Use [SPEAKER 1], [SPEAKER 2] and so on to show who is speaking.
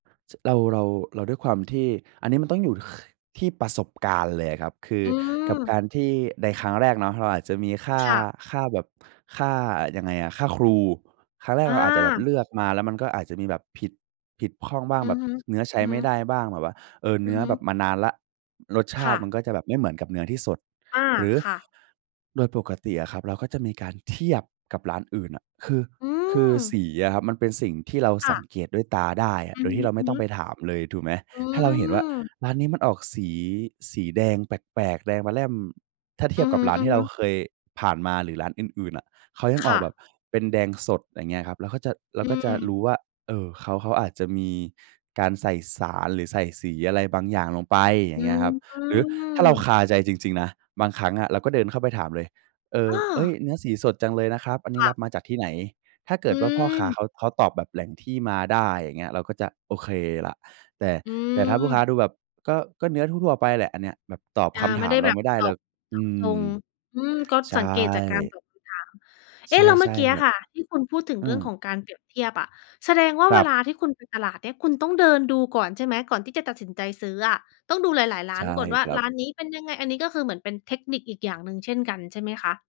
[SPEAKER 1] ช เรา เรา เราด้วยความที่ อันนี้มันต้องอยู่ ค ที่ประสบการณ์เลยอะครับ คือ
[SPEAKER 2] อื
[SPEAKER 1] กับก
[SPEAKER 2] ม
[SPEAKER 1] ารที่ ในครั้งแรกเนาะเราอาจจะมี ค่า
[SPEAKER 2] ค่ะ
[SPEAKER 1] ค่าแบบค่ายังไงอะ ค่าครูครั้งแรก
[SPEAKER 2] อ
[SPEAKER 1] เราอาจจะแบบ
[SPEAKER 2] า
[SPEAKER 1] เลือกมาแล้วมันก็อาจจะมีแบบ ผิด ผิดพร่องบ้าง
[SPEAKER 2] อื
[SPEAKER 1] แบ
[SPEAKER 2] อ
[SPEAKER 1] บ
[SPEAKER 2] ฮึ
[SPEAKER 1] เนื้อใช้
[SPEAKER 2] อือฮ
[SPEAKER 1] ไม
[SPEAKER 2] ึ
[SPEAKER 1] ่ได้บ้าง แบบว่า เออ เ
[SPEAKER 2] อ
[SPEAKER 1] น
[SPEAKER 2] ื
[SPEAKER 1] ื
[SPEAKER 2] อ
[SPEAKER 1] ้อ
[SPEAKER 2] ฮ
[SPEAKER 1] แบบ
[SPEAKER 2] ึ
[SPEAKER 1] มานานแล้ว รสช
[SPEAKER 2] ค
[SPEAKER 1] าต
[SPEAKER 2] ่
[SPEAKER 1] ิ
[SPEAKER 2] ะ
[SPEAKER 1] มันก็จะแบบไม่เหมือนกับเนื้อที่สด
[SPEAKER 2] อา
[SPEAKER 1] หรือ
[SPEAKER 2] ค่ะ
[SPEAKER 1] โดยปกติอะครับ เราก็จะมีการเทียบกับร้านอื่นน่ะ คือ
[SPEAKER 2] อื
[SPEAKER 1] คือส
[SPEAKER 2] ม
[SPEAKER 1] ีอะครับมันเป็นสิ่งที่เรา
[SPEAKER 2] ค
[SPEAKER 1] ส
[SPEAKER 2] ่
[SPEAKER 1] ัง
[SPEAKER 2] ะ
[SPEAKER 1] เกตด้วยตาได้อะ
[SPEAKER 2] อื
[SPEAKER 1] โด
[SPEAKER 2] อ
[SPEAKER 1] ยที่เราไม่ต
[SPEAKER 2] ฮ
[SPEAKER 1] ้อ
[SPEAKER 2] ึ
[SPEAKER 1] งไ
[SPEAKER 2] ๆ
[SPEAKER 1] ปถามเลย ถูกไหม
[SPEAKER 2] อื
[SPEAKER 1] ถ้าเราเห็นว่า
[SPEAKER 2] ม
[SPEAKER 1] ร้านนี้มันออก สี สีแดงแปลก ๆ แดงปะแล่ม ถ้าเท
[SPEAKER 2] อื
[SPEAKER 1] ียบ
[SPEAKER 2] อฮ
[SPEAKER 1] กับร้านที่เ
[SPEAKER 2] ึ
[SPEAKER 1] รา
[SPEAKER 2] ๆ
[SPEAKER 1] เคยผ่านมา หรือร้านอื่น ๆ อะ เขายัง
[SPEAKER 2] ค
[SPEAKER 1] ออก
[SPEAKER 2] ่
[SPEAKER 1] แบ
[SPEAKER 2] ะ
[SPEAKER 1] บเป็นแดงสด อะไรอย่างเงี้ยครับ เราก็จะ เรา
[SPEAKER 2] อื
[SPEAKER 1] ก็จะร
[SPEAKER 2] ม
[SPEAKER 1] ู้ว่า เออ เขา เขาอาจจะมีการใส่สาร หรือใส่สีอะไรบางอย่างลงไป อย่
[SPEAKER 2] อื
[SPEAKER 1] างเงี้ยครับ หรือถ้าเรา
[SPEAKER 2] ม
[SPEAKER 1] คาใจจริง ๆ นะ บางครั้งอะเราก็เดินเข้าไปถามเลย เอ
[SPEAKER 2] อ
[SPEAKER 1] อ
[SPEAKER 2] ้อ
[SPEAKER 1] เอ๊ย เนื้อสีสดจังเลยนะครับ อันนี
[SPEAKER 2] ค
[SPEAKER 1] ้
[SPEAKER 2] ่
[SPEAKER 1] ร
[SPEAKER 2] ะ
[SPEAKER 1] ับมาจากที่ไหน? ถ้าเก
[SPEAKER 2] อ
[SPEAKER 1] ิดว่าพ่อค้า
[SPEAKER 2] ืม
[SPEAKER 1] เขา เขาตอบแบบแหล่งที่มาได้ อย่างเงี้ย เราก็จะโอเคล่ะ แต่
[SPEAKER 2] อื
[SPEAKER 1] แต่ถ้าลูกค้า
[SPEAKER 2] ม
[SPEAKER 1] ดูแบบ ก็ ก็เนื้อทั่ว ๆ ไปแหละ อันเนี้ยแบบตอบ
[SPEAKER 2] อา
[SPEAKER 1] คำ
[SPEAKER 2] ไ
[SPEAKER 1] ถ
[SPEAKER 2] ม่
[SPEAKER 1] า
[SPEAKER 2] ไ
[SPEAKER 1] ม
[SPEAKER 2] ด้
[SPEAKER 1] เ
[SPEAKER 2] แ
[SPEAKER 1] รา
[SPEAKER 2] บ
[SPEAKER 1] ไ
[SPEAKER 2] บ
[SPEAKER 1] ม่ได้
[SPEAKER 2] ต
[SPEAKER 1] แล
[SPEAKER 2] อ
[SPEAKER 1] ้
[SPEAKER 2] บ
[SPEAKER 1] ว
[SPEAKER 2] เ
[SPEAKER 1] อ
[SPEAKER 2] จ
[SPEAKER 1] ื
[SPEAKER 2] าะจ
[SPEAKER 1] ม
[SPEAKER 2] ง อืม ก็
[SPEAKER 1] ใช
[SPEAKER 2] สังเกตจากการ
[SPEAKER 1] ่
[SPEAKER 2] ตอบคำถาม เอ๊
[SPEAKER 1] ใช
[SPEAKER 2] ะ แล้วเมื่อ
[SPEAKER 1] ่
[SPEAKER 2] กี้
[SPEAKER 1] ๆ
[SPEAKER 2] อ
[SPEAKER 1] แบ
[SPEAKER 2] ะ
[SPEAKER 1] บ
[SPEAKER 2] ค่ะ ที่คุณพูดถึง
[SPEAKER 1] อื
[SPEAKER 2] เรื่อง
[SPEAKER 1] ม
[SPEAKER 2] ของการเปรียบเทียบอะ แสดงว่า
[SPEAKER 1] คร
[SPEAKER 2] เว
[SPEAKER 1] ั
[SPEAKER 2] ล
[SPEAKER 1] บ
[SPEAKER 2] าที่คุณไปตลาดเนี่ย คุณต้องเดินดูก่อนใช่ไหม? ก่อนที่จะตัดสินใจซื้ออะ ต้องดูหลาย ๆ ร้
[SPEAKER 1] ใ
[SPEAKER 2] า
[SPEAKER 1] ช
[SPEAKER 2] น
[SPEAKER 1] ่
[SPEAKER 2] ก่อนว่า
[SPEAKER 1] ครั
[SPEAKER 2] ร
[SPEAKER 1] บ
[SPEAKER 2] ้านนี้เป็นยังไง? อันนี้ก็คือเหมือนเป็นเทคนิคอีกอย่างหนึ่งเช่นกันใช่ไหมคะ?